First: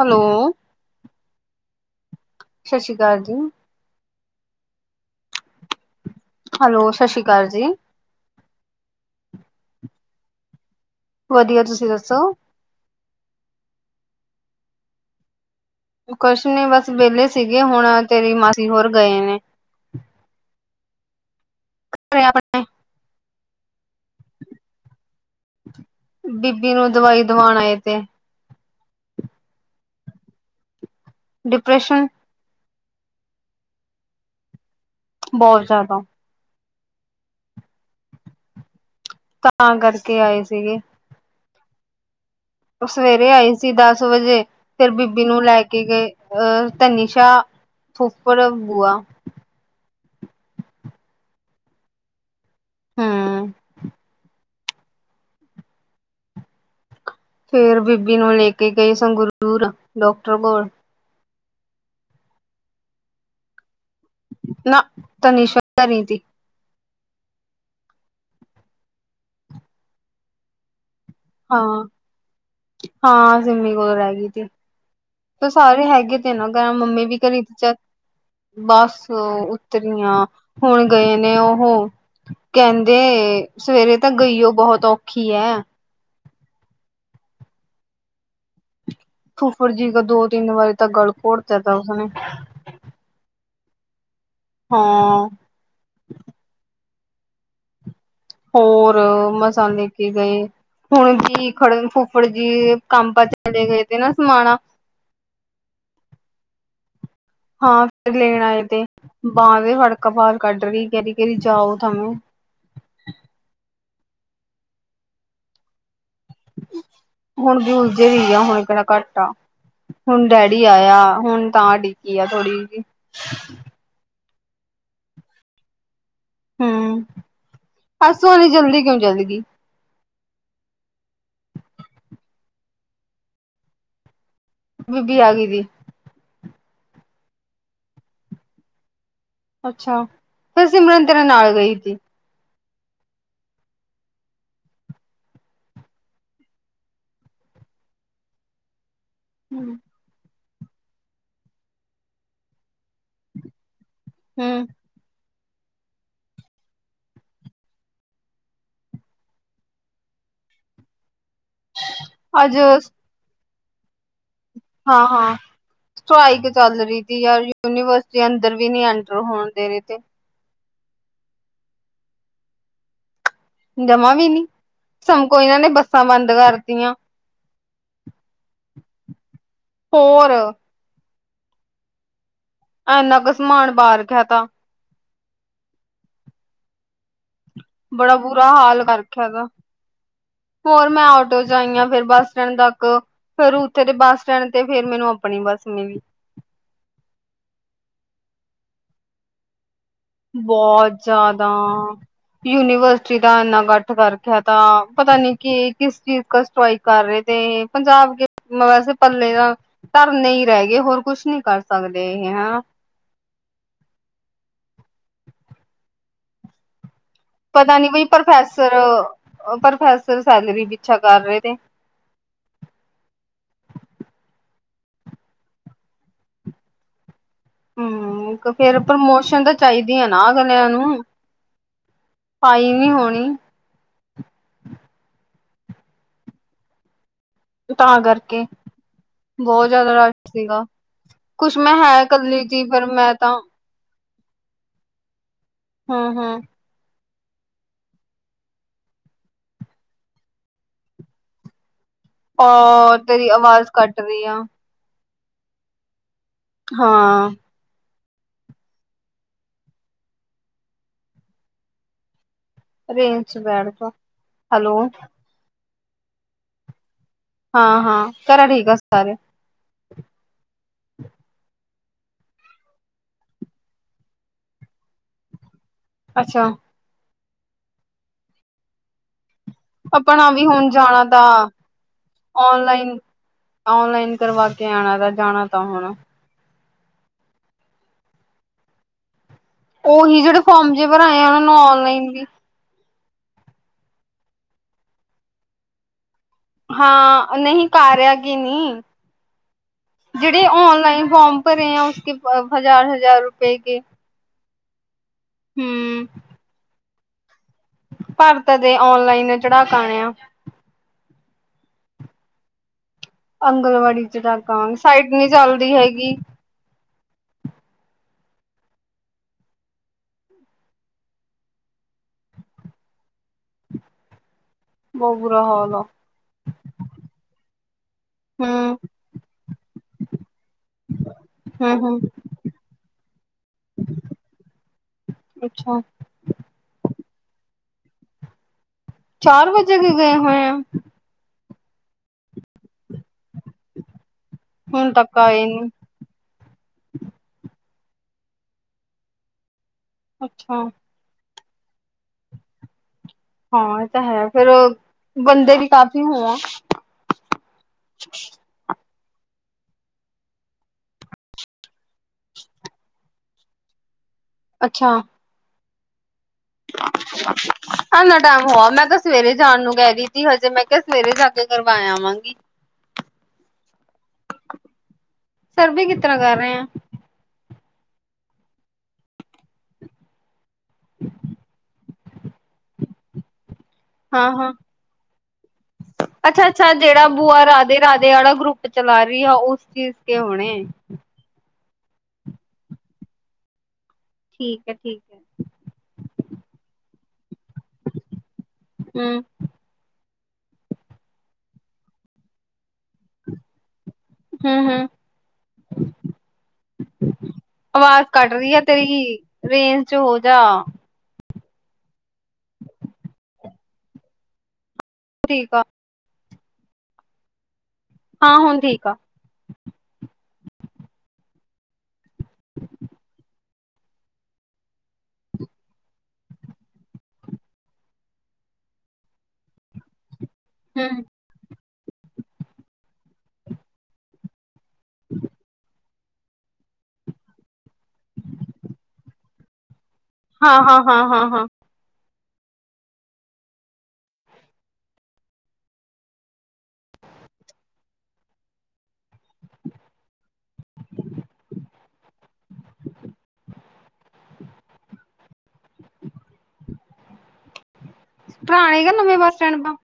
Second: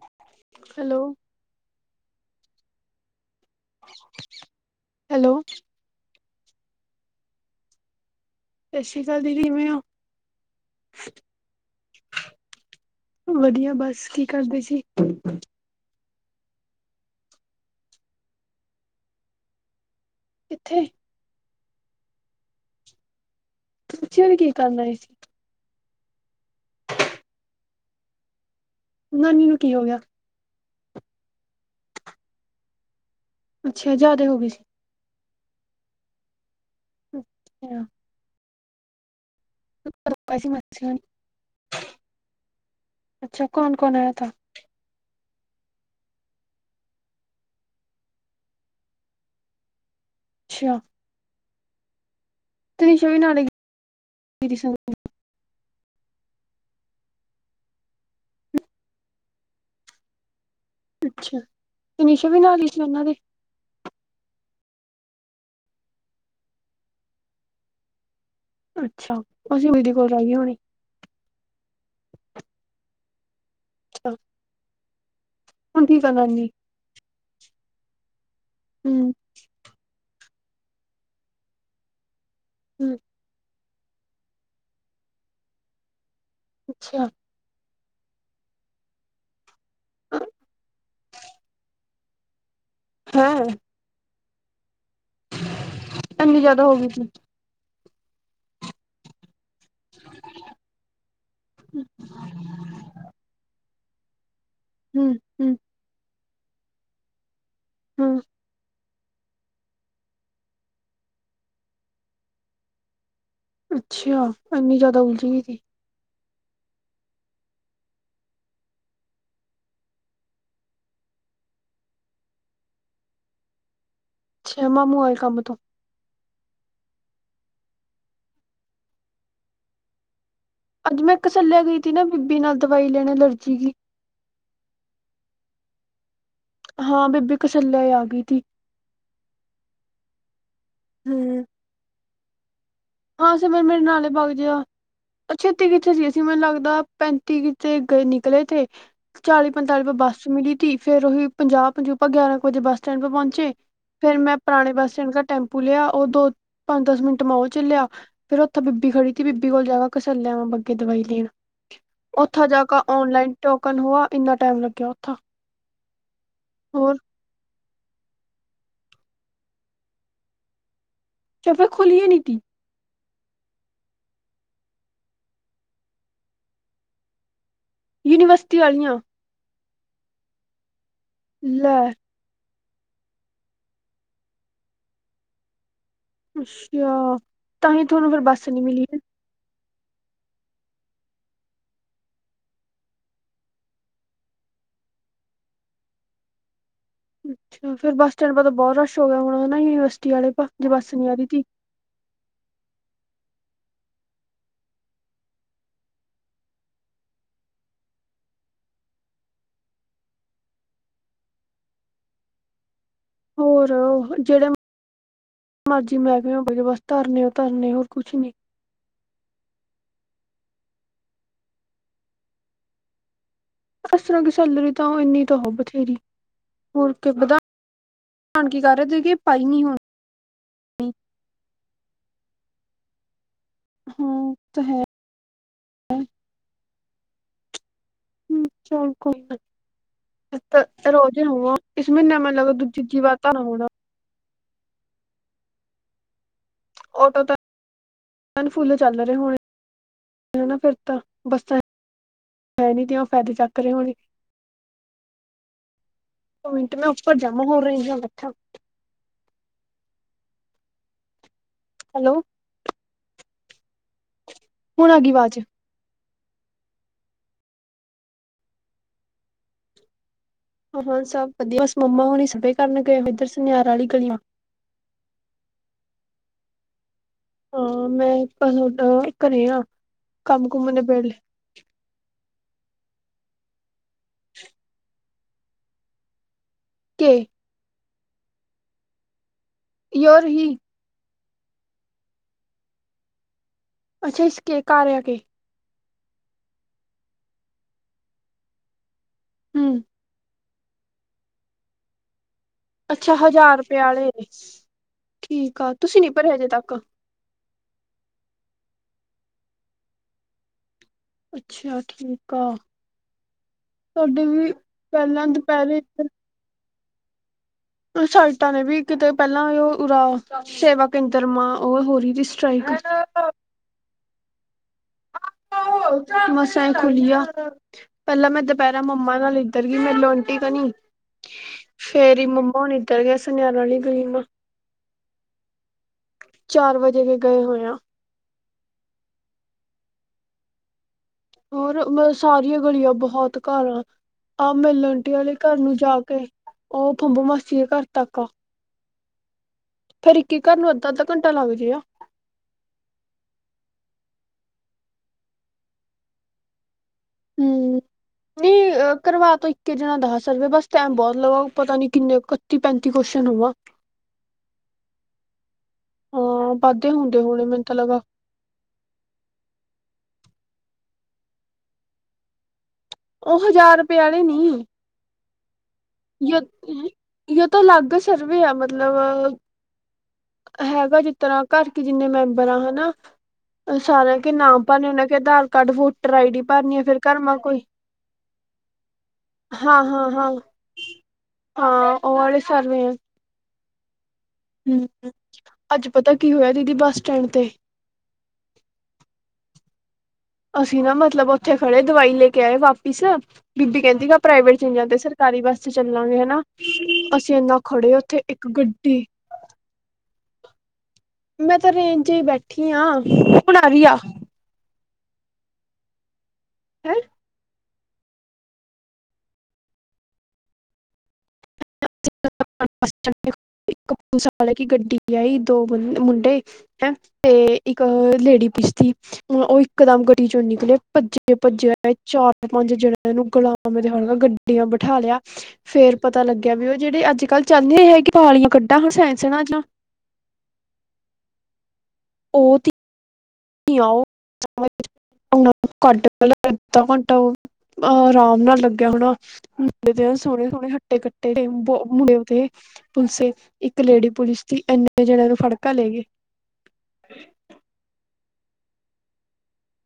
Hello. Hello. ਸਤਿ ਸ਼੍ਰੀ ਅਕਾਲ ਜੀ। Hello. Hello ਸਤਿ ਸ਼੍ਰੀ ਅਕਾਲ ਜੀ। ਸਤਿ ਸ਼੍ਰੀ ਅਕਾਲ ਦੀਦੀ ਕਿਵੇਂ ਹੋ। ਵਧੀਆ ਤੁਸੀਂ ਦੱਸੋ। ਵਧੀਆ ਬਸ ਕੀ ਕਰਦੇ ਸੀ। ਕੁਛ ਨੀ ਬਸ ਵਿਹਲੇ ਸੀਗੇ ਹੁਣ ਤੇਰੀ ਮਾਸੀ ਹੋਰ ਗਏ ਨੇ। ਕਿੱਥੇ। [unintelligible] ਪੁੱਛਿਆ ਨੀ ਕੀ ਕਰਨ ਆਏ ਸੀ। ਬੀਬੀ ਨੂੰ ਦਵਾਈ ਦਵਾਣ ਆਏ ਸੀ। ਨਾਨੀ ਨੂੰ ਕੀ ਹੋ ਗਿਆ। ਡਿਪ੍ਰੈਸ਼ਨ। ਅੱਛਾ ਜ਼ਿਆਦਾ ਹੋ ਗਏ ਸੀ। ਬਹੁਤ ਜ਼ਿਆਦਾ। ਅੱਛਾ [unintelligible] ਤਾਂ ਕਰਕੇ ਆਏ ਸੀਗੇ। [unintelligible] ਸਵੇਰੇ ਅੱਛਾ, ਆਏ ਸੀ ਕੌਣ ਕੌਣ ਦੱਸ ਆਇਆ ਥਾ? ਵਜੇ। ਫਿਰ ਬੀਬੀ ਨੂੰ ਲੈ ਕੇ ਗਏ ਅਹ ਤਨੀਸ਼ਾ ਫੁਫੜ ਬੂਆ। ਅੱਛਾ। ਤੀਨਸ਼ਾ ਵੀ ਨਾਲੇ ਹੂੰ ਗਈ [unintelligible] ਫੇਰ ਬੀਬੀ ਨੂੰ ਲੈ ਕੇ ਗਏ ਸੰਗਰੂਰ ਡਾਕਟਰ ਕੋਲ। ਅੱਛਾ ਤਨਿਸ਼ਾ ਵੀ ਨਾਲ ਹੀ ਸੀ ਉਹਨਾਂ ਦੇ। ਨਾ ਤਨਿਸਾ ਤਾਂ ਨਹੀ ਸੀ। ਅੱਛਾ ਉਹ ਸਿੰਮੀ ਦੀ ਕੋਲ ਰਹਿ ਗਏ ਹੋਣੀ। ਹਾਂ-ਹਾਂ ਸਿੰਮੀ ਕੋਲ ਅੱਛਾ ਰਹਿ ਗਈ ਸੀ। ਸਾਰੇ ਹੁਣ ਕੀ ਹੈਗੇ ਕਰਨ ਤੇ ਆਈ ਨਾ ਘਰਾਂ ਮੰਮੀ ਵੀ ਘਰੇ ਚਲ ਬਸ। ਹੂੰ ਤਰੀਆਂ ਹੁਣ ਗਏ ਨੇ ਉਹੋ ਹੂੰ ਕੈਂਦੇ ਸਵੇਰੇ ਤਾਂ ਗਈ ਉ ਬੋਤ ਔਖੀ ਐ। ਅੱਛਾ। ਫੂਫਰ ਜੀ ਕਾ ਦੋ ਤਿੰਨ ਵਾਰੀ ਤ ਗਲ ਘੋੜ ਦਿੱਤਾ ਉਸਨੇ। ਹੈਂ। ਹਾਂ। ਏਨੀ ਜਾਦਾ ਹੋ ਗਈ ਸੀ। ਹੋਰ ਮਸ ਸਾ ਲੈ ਕੇ ਗਏ, ਹੁਨ ਕੀ ਖੜਨ ਫੁੱਫੜ ਜੀ ਕੰਮ ਪੇ ਚਲੇ ਗਏ ਤੇਰਾ ਸਮਾਨ ਆ। ਹੂੰ-ਹੂੰ ਹਾਂ ਫ ਹੂੰ ਲੈਣ ਆਏ ਤੇ ਬਾਂਹ ਵੀ ਫੜਕੇ ਬਾਰ ਕੱਢ ਰਹੀ ਕੈਰੀ ਜਾਓ ਥਾੳ। ਅੱਛਾ, ਇੰਨੀ ਜਾਦਾ ਉਲਝ ਗਈ ਥੀ। ਹੁਨ ਵੀ ਊਲਝੀ ਹੁਈਆ ਹੁਨ ਕੇੜਾ ਘੱਟ ਆ। ਹੁਨ ਡੈਡੀ ਆਇਆ ਹੁਨ ਤਾਂ ਟਿਕੀ ਆ ਥੋੜੀ ਜਿ ਅੱਛਾ ਮਾਮੂੰ ਆਏ ਕੰਮ ਤੋਂ ਹੂੰ, ਪਰਸੋਂ ਏਨੀ ਜਲਦੀ ਕਿਉਂ ਚਲਗੀ। ਅੱਜ ਮੈਂ ਇਕਸੱਲਿਆ ਗਈ ਸੀ ਥੀ ਨਾ ਬੀਬੀ ਨਾਲ ਦਵਾਈ ਲੈਨੇ ਐਲਰਜੀ ਕੀ। ਬੀਬੀ ਆਗੀ ਥੀ। ਹਾਂ ਬੀਬੀ ਕਸੱਲਿਆ ਈ ਆ ਗਈ ਥੀ। ਅੱਛਾ, ਫੇਰ ਸਿਮਰਨ ਤੇਰੇ ਹੂੰ। ਨਾਲ ਗਈ ਤੀ। ਹਾਂ, ਸਿਮਰਨ ਮੇਰੇ ਨਾਲੇ ਬਾੳ ਜੀ ਆ ਛੇਤੀ ਕਿੱਥੇ ਸੀ ਅਸੀਂ ਮੈਨੂੰ ਲੱਗਦਾ ਪੈਂਤੀ ਕਿੱਤੇ ਗਏ ਨਿਕਲੇ ਥੇ। ਚਾਲੀ ਹੂੰ, ਪੰਤਾਲੀ ਪਰ ਬੱਸ ਮਿਲੀ ਤੀ ਫੇਰ ਉਹੀ ਪੰਜਾਹ ਪੰਜੂਾਂ ਗਿਆਰਾਂ ਕੁ ਵਜੇ ਬੱਸ ਸਟੈਂਡ ਪੇ ਪਹੁੰਚੇ। ਫੇਰ ਮੈਂ ਪੁਰਾਣੇ ਬੱਸ ਸਟੈਂਡ ਕ ਟੈਂਪੂ ਲਿਆ ਉ ਦੋ ਪੰਜ ਦਸ ਮਿੰਟ ਮੈਂ ਉ ਚੱਲਿਆ। ਫੇਰ ੳਥੇ ਬੀਬੀ ਖੜੀ ਤੀ ਬੀਬੀ ਕੋਲ ਜਾਵਾ, ਕਸੱਲਿਆ ਵਾਂ ਬਾਗੇ ਦਵਾਈ ਲੈਣ। ਉਥਾ ਅੱਜ ਜਾ ਕੇ ਔਨਲਾਈਨ ਟੋਕਨ ਹੋਆ ਇਨਾ ਟੈਮ ਹਾਂ- ਹਾਂ, ਸਵਾ ਈਕ ਚੱਲ ਹੋਰ। ਰੀ। ਯਾਰ, ਯੂਨੀਵਰਸਿਟੀ ਅੰਦਰ ਵੀ ਨੀ ਐਂਟਰ ਹੋਨ ਦੇ ਰਏ ਤੇ। ਤ ਫੇਰ ਖੁਲੀਏ ਨੀ ਤੀ। ਜਮਾਂ ਵੀ ਨੀ, ਸ਼ਾਮ ਕੋੋ ਇਨਾਂ ਨੇ ਬੱਸਾਂ ਬੰਦ ਕਰਤੀਆਂ। ਯੂਨੀਵਰਸਿਟੀ ਵਾਲੀਆਂ। ਹੋਰ। ਲੈ। ਐਨਾ ਕੁ ਸਮਾਨ ਬਾਰ ਰਖੇਆ ਤਾ। ਅੱਛਾ, ਤਾਂਹੀ ਤੁਹਾਨੂੰ ਬੜਾ ਫੇਰ ਬੁਰਾ ਬੱਸ ਨੀ ਹਾਲ ਮਿਲੀ। ਕਰ ਹੈ। ਹੋਰ, ਮੈਂ ਆਟੋ ਚ ਆਈ ਆ ਫੇਰ ਬੱਸ ਸਟੈਂਡ ਤੱਕ। ਫੇਰ ਉੱਥੇ ਦੇ ਬੱਸ ਸਟੈਂਡ ਤੇ ਫੇਰ ਮੈਨੂੰ ਆਪਣੀ ਬੱਸ ਮਿਲੀ। ਅੱਛਾ, ਫੇਰ ਬਸ ਸਟਡਾਂ ਤਾਂ ਬਹੁਤ ਰਸ਼ ਹੋ ਗਿਆ ਹੋਣਾ ਨਾ ਯੂਨੀਵਸ ਬੋਤ ਜਾਦਾ। ਯੂਨੀਵਰਸਿਟੀ ਦਾ ਇੰਨਾ ਇਕੱਠ ਕਰ ਰਖੇਆ ਤਾ, ਪਤਾ ਨੀ ਕਿ ਕਿਸ ਚੀਜ਼ ਕਾ ਸਟ੍ਰਈਕ ਕਰ ਰਏ ਤੇ, ਪੰਜਾਬ ਵੈਸੇ ਪੱਲੇਆ ਧਰਨੇ ਈ ਰੈ ਗਏ, ਹੋਰ ਕੁਛ ਨੀ ਕਰ ਸਕਦੇ ਇਹ ਹਨਾ। ਹੋਰ ਜੇੜੇ ਮਰਜ਼ੀ ਮਹਿਕਮੇ ਬਸ ਧਰਨੇ ਧਰਨੇ ਪਤਾ ਹੋਰ ਨੀ ਬਈ ਕੁਛ ਨਹੀਂ ਪ੍ਰੋਫੈਸਰ- ਪ੍ਰੋਫੈਸਰ ਸੈਲਰੀ ਪਿੱਛਾ ਕਰ ਰਏ ਤੇ। ਅਫਸਰ ਕੀ ਸੈਲਰੀ ਤਾਂ ਉਹ ਇੰਨੀ ਤਾਂ ਉਹ ਬਥੇਰੀ ਹੋਰ, ਕਿ ਵਧਾਣੀ। ਹੂੰ ਫੇਰ ਪ੍ਰਮੋਸ਼ਨ ਤਾਂ ਨਹੀਂ ਹੁਣ ਚਾਹੀਦਾ। ਜਾਂ ਨਾ ਗਣਿਆਂ ਨੂੰ ਪਾਈ ਨੀ ਹੋਣੀ। ਹਾਂ ਓ ਤਾਂ ਹੈ। ਤਾਂ ਹਮ, ਕਰਕੇ। ਚੱਲ ਕੋਈ ਨਾ ਬਹੁਤ ਜ਼ਿਆਦਾ ਰਸ਼ ਸੀਗਾ ਰੋਜ਼ ਹੋਵਾਂ ਕੁਛ ਮੈਂ ਇਸ ਹੈ ਮਹੀਨੇ ਮੈਨੂੰ ਕਲੀ ਲੱਗਦਾ ਤੀ ਦੂਜੀ ਪਰ ਤੀਜੀ ਮੈਂ ਵਾਰ ਤਾਂ। ਧਰਨਾ ਹੋਣਾ ਹੂੰ ਹੂੰ ਆਟੋ ਤਾਂ ਫੇਰ ਫੁੱਲ ਚੱਲ ਰਹੇ ਹੋਣੇ ਹਨਾ, ਫਿਰ ਤਾਂ ਬੱਸਾਂ। ਹੈ ਨੀ ਉਹ ਤੀਆ ਤੇਰੀ ਫਾਇਦੇ ਚੱਕ ਆਵਾਜ਼ ਰਹੇ ਹੋਣੇ ਕੱਟ ਰਹੀ ਆ। ਇੱਕ ਮਿੰਟ ਮੈ ਉਪਰ ਹਾਂ ਜਾਂ ਬੋ ਰਹੀ ਹਾਂ। ਹੈਲੋ। ਰੇਂਜ ਚ ਬੈਠਦਾ। ਹੁਣ ਆ ਗਈ ਆਵਾਜ਼। ਹਾਂ -ਹਾਂ, ਘਰੇ ਠੀਕ ਆ ਸਾਰੇ। ਹਾਂ, ਸਭ ਵਧੀਆ। ਬਸ ਮੰਮਾ ਹੁਣੀ ਸਪਰੇ ਕਰਨ ਗਏ ਇੱਧਰ ਸੁਨਿਆਰ ਵਾਲੀ ਗਲੀਆਂ। ਅੱਛਾ। ਅ ਮੈਂ ਪੰਜ ਮਿੰਟ ਘਰੇ ਆ। ਆਪਣਾ ਵੀ ਕੰਮ ਹੁਣ ਕੁਮ ਜਾਣਾ ਨਿਬੇੜ ਤਾ ਓਨਲਾਈਨ। ਔਨਲਾਈਨ ਕਰਵਾ ਕੇ ਆਣਾ ਤਾ ਜਾਣਾ ਤਾਂ ਹੁਣ। ਕੇ। ਉਹੀ ਯਾਰ ਜਿਹੜੇ ਹੀ ਫੋਰਮ ਜੇ ਭਰਾਏ ਆ, ਉਹਨਾਂ ਨੂੰ ਔਨਲਾਈਨ ਵੀ। ਅੱਛਾ ਇਸ ਕੇ ਕਾਰਿਆ ਕੇ। ਹਾਂ ਨਹੀਂ ਕਾਰਿਆ ਕੇ ਨੀ। ਹੂੰ ਜਿਹੜੇ ਔਨਲਾਈਨ ਫੋਮ ਭਰੇ ਹੈ, ਉਸ ਕੇ ਹਜ਼ਾਰ -ਹਜ਼ਾਰ ਰੁਪਏ ਕੇ। ਅਜੇ ਨੀ ਠੀਕ ਆ, ਤੁਸੀਂ ਹੂੰ ਨੀ ਭਰੇ ਹਜੇ ਤੱਕ। ਭਰ ਤਾਂ ਦੇ ਔਨਲਾਈਨ ਚੜਾ ਕੇ ਆਣੇ ਆ। ਅੱਛਾ ਠੀਕ ਆ, ਆਂਗਣਵਾੜੀ ਚ ਤੁਹਾਡੇ ਡਾਕ ਵੀ ਆਵਾਂਗੇ ਸਾਈਟ ਪਹਿਲਾਂ ਨੀ ਚੱਲਦੀ ਦੁਪਹਿਰੇ ਇੱਧਰ। ਹੈਗੀ ਸਾਈਟਾਂ ਨੇ ਵੀ ਕਿਤੇ ਪਹਿਲਾਂ ਉਹ ਉਰਾ ਸੇਵਾ ਕੇਂਦਰਾ ਮਾਂ ਉਹ ਹੋ ਰਹੀ ਸੀ ਸਟਰਾਈਕ [unintelligible] ਬੋ ਬੁਰਾ ਹਾਲ ਆ ਮਸਾ ਈ ਖੁਲੀ ਆ ਪਹਿਲਾਂ ਮੈਂ ਹੂੰ ਦੁਪਹਿਰਾ ਮੰਮਾ ਨਾਲ ਇੱਧਰ ਗਈ ਮੈਂਲੌ ਆਂਟੀ ਕਣੀ ਹੂੰ ਹੂੰ ਫੇਰ ਈ ਮੰਮਾ ਹੁਨੀ ਇੱਧਰ ਗਏ ਸੁਨਿਆਰਾ ਆਲੀ ਗਲੀ ਮਾ ਅੱਛਾ ਚਾਰ ਵਜੇ ਦੇ ਗਏ ਹੋਏ ਆ ਚਾਰ ਵਜੇ ਦੇ ਗਏ ਹੋਏ ਆ ਹੋਰ ਮੈਂ ਸਾਰੀਆਂ ਗਲੀਆਂ ਬਹੁਤ ਘਰ ਆ ਆਹ ਹੁਣ ਮਿਲਣ ਡ ਤੱਕ ਵਾਲੇ ਆਏ ਘਰ ਨੀ ਨੂੰ ਜਾ ਕੇ ਉਹ ਬੋਬ ਮਾਸੀਏ ਘਰ ਤੱਕ ਫੇਰ ਇੱਕ ਹੀ ਘਰ ਅੱਛਾ ਨੂੰ ਅੱਧਾ ਅੱਧਾ ਘੰਟਾ ਲੱਗ ਰਿਆ ਹਾਂ ਇਹ ਤਾਂ ਹੈ ਫੇਰ ਬੰਦੇ ਵੀ ਕਾਫੀ ਹੋ ਆਂ ਹੂੰ ਨਈ ਕਰਵਾ ਤਾਂ ਇੱਕੇ ਜਣਾ ਦਸ ਸਕਦਾ ਬਸ ਟਾਈਮ ਬਹੁਤ ਲਗਾ ਪਤਾ ਨੀ ਕਿੰਨੇ ਕ ਤੀਹ ਪੈਂਤੀ ਕੋਸਨ ਹੋਵਾਂ ਅੱਛਾ ਹਾਂ ਵਾਧੇ ਹੁੰਦੇ ਹੋਣੇ ਮੈਨੂੰ ਤਾਂ ਲਗਾ ਆ ਲੈ ਟੈਮ ਹੋਆ, ਮੈਂ ਤਾਂ ਸਵੇਰੇ ਜਾਨ ਨੂੰ ਕਹਿ ਗਈ ਸੀ ਹਜੇ। ਮੈਂ ਕਿਆ ਸਵੇਰੇ ਜਾ ਕੇ ਕਰਵਾਇ ਆਵਾਂਗੀ। ਓਹ ਹਜਾਰ ਰੁਪਏ ਆਲੀ ਨਈ। ਸਰਵੇ ਕੀਤ ਯੋ ਤ ਯੇ ਤੋ ਲਗ ਸਰਵੇ ਐ, ਮਤਲਬ ਹੈਗਾ ਜਿਸ ਤਰ੍ਹਾਂ ਘਰ ਕੀ ਜਿੰਨੇ ਮੈਂਬਰਾਂ ਹੈਨਾ ਸਾਰਿਆਂ ਹਾਂ ਕੇ ਹਾਂ ਨਾਮ ਭਰਨੇ ਓਹਨਾਂ ਕੇ Aadhaar card, voter I D ਅੱਛਾ ਅੱਛਾ ਭਰਨੀ ਆ ਫਿਰ ਜਿਹੜਾ ਕਰਮਾ ਬੂਆ ਕੋਈ ਰਾਧੇ ਰਾਧੇ ਵਾਲਾ ਗਰੁੱਪ ਚਲਾ ਰਹੀ ਐ, ਉਸ ਹਾਂ ਚੀਜ਼ ਹਾਂ ਕੇ ਹਾਂ ਹੋਣੇ ਹਾਂ, ਓਹ ਵਾਲੇ ਸਰ ਵੀ ਐ। ਠੀਕ ਹੈ ਠੀਕ ਹੂੰ, ਹੈ ਅੱਜ ਪਤਾ ਕੀ ਹੋਇਆ ਦੀਦੀ, ਬੱਸ ਸਟੈਂਡ ਤੇ। ਹੂੰ ਅਸੀਂ ਨਾ ਮਤਲਬ ਓਥੇ ਖੜੇ ਦਵਾਈ ਲੇ ਕੇ ਆਏ ਵਾਪਿਸ, ਬੀਬੀ ਕੈਂਦੀ ਗਾ ਪ੍ਰਾਈਵੇਟ ਚ ਹਮ ਨੀ ਹਮ ਜਾਂਦੇ, ਸਰਕਾਰੀ ਬੱਸ ਤੇ ਚੱਲਾਂਗੇ, ਹਨਾ। ਅਸੀਂ ਇੰਨਾ ਖੜੇ ਆਵਾਜ਼ ਓਥੇ ਕੱਟ ਇੱਕ ਰਹੀ ਹੈ ਗੱਡੀ ਤੇਰੀ ਰੇਂਜ ਚ ਹੋਜਾ ਮੈਂ ਤਾਂ ਰੇਂਜ ਚ ਈ ਬੈਠੀ ਆਂ। ਹੁਨ ਆਰੀ ਆ? ਠੀਕ ਆ ਹੈਂ? ਹਾਂ ਹੁਨ ਠੀਕ ਆ। ਇੱਕ ਪੁਲਿਸ ਆਲੇ ਕੀ ਗੱਡੀ ਆਈ, ਦੋ ਮੁੰਡੇ ਹੈਂ ਤੇ ਇੱਕ ਹੋਰ ਲੇਡੀ ਪੁਲਿਸ ਥੀ, ਓਹ ਇਕਦਮ ਗੱਡੀ ਚੋਂ ਨਿਕਲੇ, ਹਮ ਭੱਜੇ-ਭੱਜੇ ਆਏ, ਚਾਰ-ਪੰਜ ਜਣਿਆਂ ਨੂੰ ਗੁਲਾਮ ਤੇ ਹੜ ਗੱਡੀ ਬਿਠਾ ਲਿਆ ਫੇਰ ਪਤਾ ਲੱਗ ਕੈਂਦੇ ਜੇੜੇ ਅੱਜ ਕੱਲ੍ਹ ਚੱਲਦੇ ਹੈਗੇ ਪਾਲੀਆਂ ਕੱਢਾਂ ਸੈਂਸਰਾ ਜਿਆਂ ਹਾਂ ਹਾਂ ਹਾਂ ਹਾਂ ਹਾਂ ਓਹ ਤਿ [inaudible] ਅ ਆਰਾਮ ਨਾਲ ਲੱਗਿਆ ਹੋਨਾ [inaudible] ਸਾਰੇ ਹੱਟੇ-ਕੱਟੇ ਸੇ ਮੁੰਡੇ ਥੇ। ਪੁਲਿਸੇ ਇੱਕ ਲੇਡੀ ਪੁਲਿਸ ਦੀ ਐਨੇ ਜਣਿਆਂ ਨੂੰ ਫੜਕਾ ਲੇ ਗਏ। ਪੁਰਾਣੇ ਯਾ ਨਵੇਂ ਬੱਸ ਸਟੈਂਡ ਤੋਂ?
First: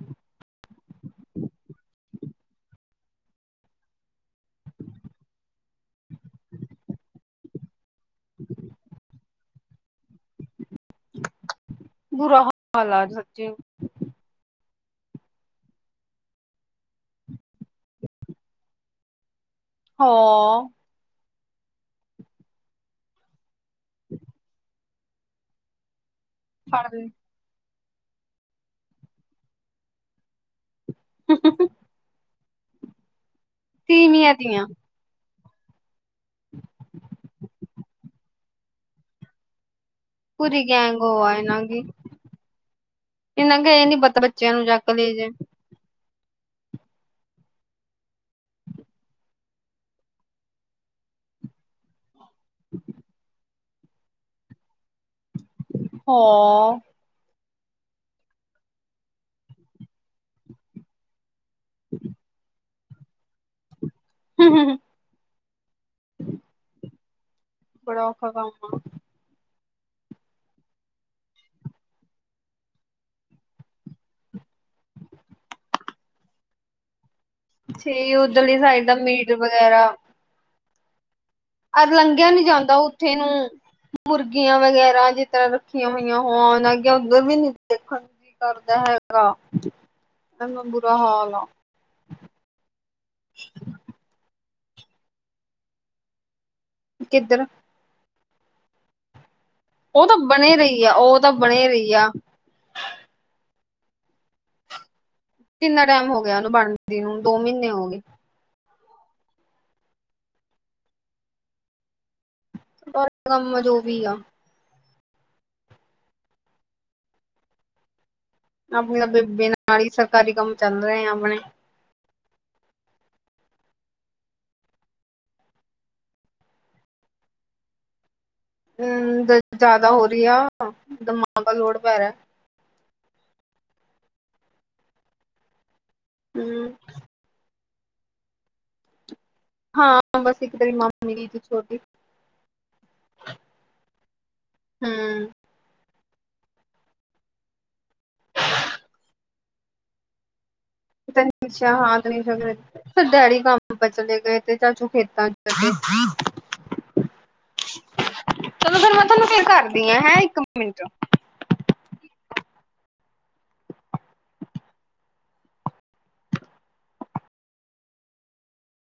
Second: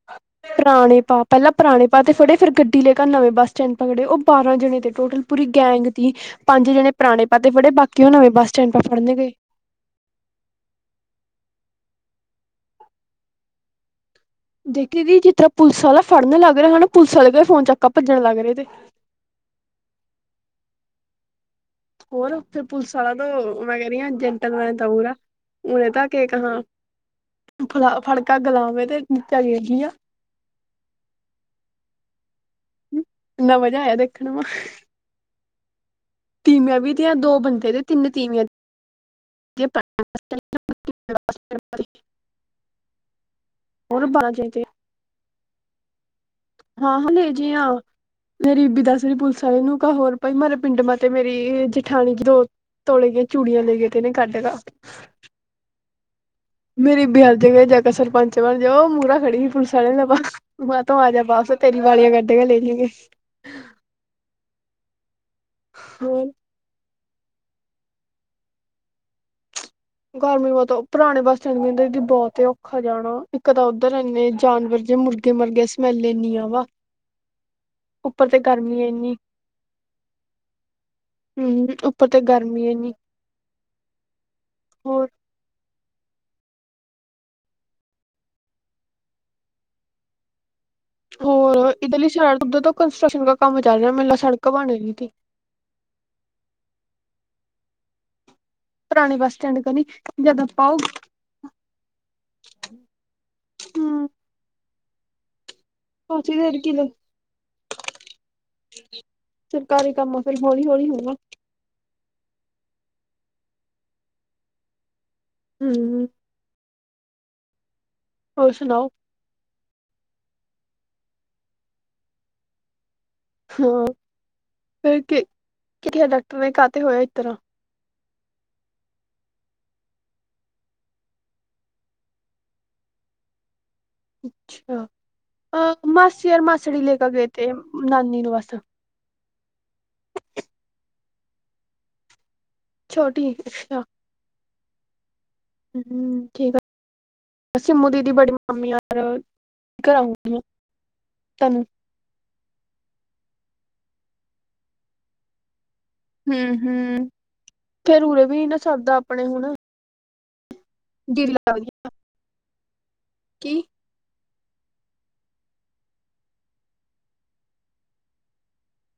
[unintelligible] ਪੁਰਾਣੇ ਪਾਅ ਪੈਲਾਂ ਪੁਰਾਣੇ ਪਾ ਤੇ ਫੜੇ, ਫਿਰ ਗੱਡੀ ਲੈ ਕੇ ਨਵੇਂ ਬੱਸ ਸਟੈਂਡ ਪਕੜੇ। ਓਹ ਬਾਰਾਂ ਜਣੇ ਥੇ ਟੋਟਲ। ਪੂਰੀ ਗੈਂਗ ਥੀ। ਪੰਜ ਜਣੇ ਪੁਰਾਣੇ ਪਾ ਤੇ ਫੜੇ ਬਾਕੀ ਓਹ ਨਵੇਂ ਬੱਸ ਸਟੈਂਡ ਪਾ ਫੜਨ ਗਏ। ਬੁਰਾ ਹਾਲ ਐ, ਸੱਚੀ। ਦੇਖੀ ਦੀ, ਜਿਸ ਤਰ੍ਹਾਂ ਪੁਲਸ ਆਲਾ ਫੜਨ ਲੱਗ ਰਿਆ ਨਾ, ਪੁਲਿਸ ਆਲੇ ਕੇ ਫੋਨ ਚੱਕ ਕੇ ਭੱਜਣ ਲੱਗ ਰਏ ਥੇ। ਹਾ ਹੋਰ, ਓਥੇ ਪੁਲਿਸ ਆਲਾ ਤੋਂ ਮੈਂ ਕੈਹ ਰਈ ਆਂ ਜੈਂਟਲ ਮੈਨ ਥਾ ਪੂਰਾ। ਉਰੇ ਤਕ ਕੇਕ ਹਾਂ ਫੜਦੇ ਫਲਾ ਫੜਕਾ ਗਲਾਵੇ ਤੇ ਧੱਕਾ ਦੇ ਦਿਆ। [inaudible] ਇਨਾ ਮਜਾ ਆਇਆ ਦੇਖਣ ਤੀਵੀਆਂ ਮਾ ਤੀਆਂ ਤੀਵੀਆਂ ਵੀ ਥੀਆਂ, ਦੋ ਬੰਦੇ ਥੇ, ਤਿੰਨ ਤੀਵੀਆਂ ਜੇ ਪਕ ਪੂਰੀ ਗੈਂਗ ਹੋਆ ਇਹਨਾਂ ਕੀ, ਇਹਨਾਂ ਕੇ ਏਹ ਨੀ ਹੋਰ ਪਤਾ ਬਾਰਾਂ ਜਣੇ ਬੱਚਿਆਂ ਤੇ ਨੂੰ ਜਾ ਕਮੀ ਜੇ ਹਾਂ-ਹਾਂ, ਲੇ ਜੀ ਆਂ ਮੇਰੀਬੀ ਦੱਸ ਰਹੀ ਪੁਲਿਸ ਵਾਲੇ ਨੂੰ ਕ ਹੋਰ ਭਾਈ ਮੇਰੇ ਪਿੰਡ ਮਾ ਤੇ ਮੇਰੀ ਪਠਾਣੀ ਦੋ ਤੋਲੇ ਦੀਆਂ ਚੂੜੀਆਂ ਲੈ ਗਏ ਤੇ ਨੇ ਕੱਢ ਲਾ। ਹੋ! ਗਰੀਬੀ ਹਲਜ ਕੇ ਜਾ ਸਰਪੰਚ ਬਣ ਜਾ, ਉਹ ਮੂਹਰਾ ਖੜੀ ਸੀ ਪੁਲਿਸ ਵਾਲੇ ਦਾ ਬਸ ਮੈਂ ਤੂੰ ਆ ਜਾ ਬਸ। ਤੇਰੀ ਵਾਲੀਆਂ ਕਢ ਕੇ ਲੈ ਜਾਂਗੇ। ਹੂੰ, ਹੂੰ, ਹੂੰ ਹੋਰ! ਬੜਾ ਔਖਾ ਕੰਮ ਆ। ਗਰਮੀ ਬਹੁਤ ਪੁਰਾਣੇ ਬੱਸ ਸਟੈਂਡ ਕਹਿੰ ਜ ਬਹੁਤ ਹੀ ਔਖਾ ਜਾਣਾ, ਇੱਕ ਤਾਂ ਉੱਧਰ ਇੰਨੇ ਜਾਨਵਰ ਜੇ ਮੁ ਅਗੇ ਮਰ ਗਿਆ ਸਮੈਲੇ ਏਨੀ ਆਵਾ। ਸਈ ਉੱਧਰਲੀ ਸਾਈਡ ਤਾਂ ਇੰਨੀ ਮੀਟਰ ਵਗੈਰਾ ਹਮ ਅਰ ਉੱਪਰ ਤੇ ਲੰਘਿਆ ਨੀ ਗਰਮੀ ਜਾਂਦਾ ਇੰਨੀ ਉੱਥੇ ਨੂੰ, ਮੁਰਗੀਆਂ ਹੋਰ ਵਗੈਰਾ ਜਿਸ ਤਰ੍ਹਾਂ ਰੱਖੀਆਂ ਹੋਈਆਂ। ਹੋਣ ਅੱਗੇ ਉੱਧਰ ਵੀ ਨੀ ਦੇਖਣ ਕੀ ਕਰਦਾ ਹੈਗਾ। ਐਵੇਂ ਬੁਰਾ ਹਾਲ ਆ ਹੋਰ ਇੱਧਰ ਲਈ ਸ਼ ਉੱਧਰ ਤੋਂ ਕੰਸਟਰਕਸ਼ਨ ਕੰਮ ਚੱਲ ਰਿਹਾ ਮੇਲਾ ਸੜਕ ਬਣ ਰਹੀ ਥੀ। ਕਿੱਧਰ? ਪੁਰਾਣੇ ਬੱਸ ਸਟੈਂਡ ਕਨੀ। ਓ ਤਾਂ ਜਦ ਬਣੇ ਆਪਾਂ ਰਹੀ ਆ, ਉਹ ਤਾਂ ਬਣੇ ਰਹੀ ਆ। ਹੂੰ ਕਿੰਨਾ ਟਾਈਮ ਹੋ ਕਾਫੀ ਗਿਆ ਉਹਨੂੰ ਦੇਰ ਕੀ ਬਣਦੀ ਨੂੰ, ਦੋ ਮਹੀਨੇ ਹੋ ਗਏ। ਸਰਕਾਰੀ ਕੰਮਾਂ ਫਿਰ ਹੌਲੀ -ਹੌਲੀ ਹੋਊਗਾ। ਪਰ ਕੰਮ ਜੋ ਵੀ ਆ, ਹੂੰ। ਹੋਰ ਸੁਣਾਓ ਆਪਣੀ ਤਾਂ ਬੀਬੇ ਨਾਲ ਹੀ ਸਰਕਾਰੀ ਕੰਮ ਚੱਲ ਰਹੇ ਆ ਆਪਣੇ। ਹਾਂ ਫਿਰ ਥੇ ਡਾਕਟਰ ਨੇ ਘਰ ਤੇ ਹੋਇਆ ਇਸ ਤਰ੍ਹਾਂ। ਹੂੰ, ਜ਼ਿਆਦਾ ਹੋ ਰਹੀ ਆ, ਦਿਮਾਗ ਦਾ ਲੋੜ ਪੈ ਰਿਹਾ। ਅੱਛਾ, ਅਹ ਮਾਸੀ ਔਰ ਹਮ, ਮਾਸੜੀ ਲੇ ਕੇ ਗਏ ਤੇ ਨਾਨੀ ਨੂੰ ਬਸ। ਹਾਂ ਬਸ ਇੱਕ ਤੇਰੀ ਮੰਮੀਲੀ ਤੇ ਛੋਟੀ ਛੋਟੀ, ਆਹ ਹਮ ਹਮ ਠੀਕ ਆ ਸਿਮੂ ਦੀਦੀ ਬੜੀ ਮਾਮੀ ਯਾਰ ਕਰਾਂਗੀ। ਛਿਆ ਹਾਂ ਨ ਡੈਡੀ ਕੰਮ ਚਲੇ ਗਏ ਤੇ ਚ ਚ ਖੇਤਾਂ 'ਚ ਹੂੰ ਹੂੰ ਫੇਰ ਉਰੇ ਵੀ ਨਾ ਚਲੋ ਫਿਰ ਸਰਦਾ ਮੈਂ ਤੁਹਾਨੂੰ ਫਿਰ ਕਰ ਦੀ ਆਂ ਹੈ ਇੱਕ ਮਿੰਟ। ਦੀਿਲ ਲ ਵਧਆ ਕੀ?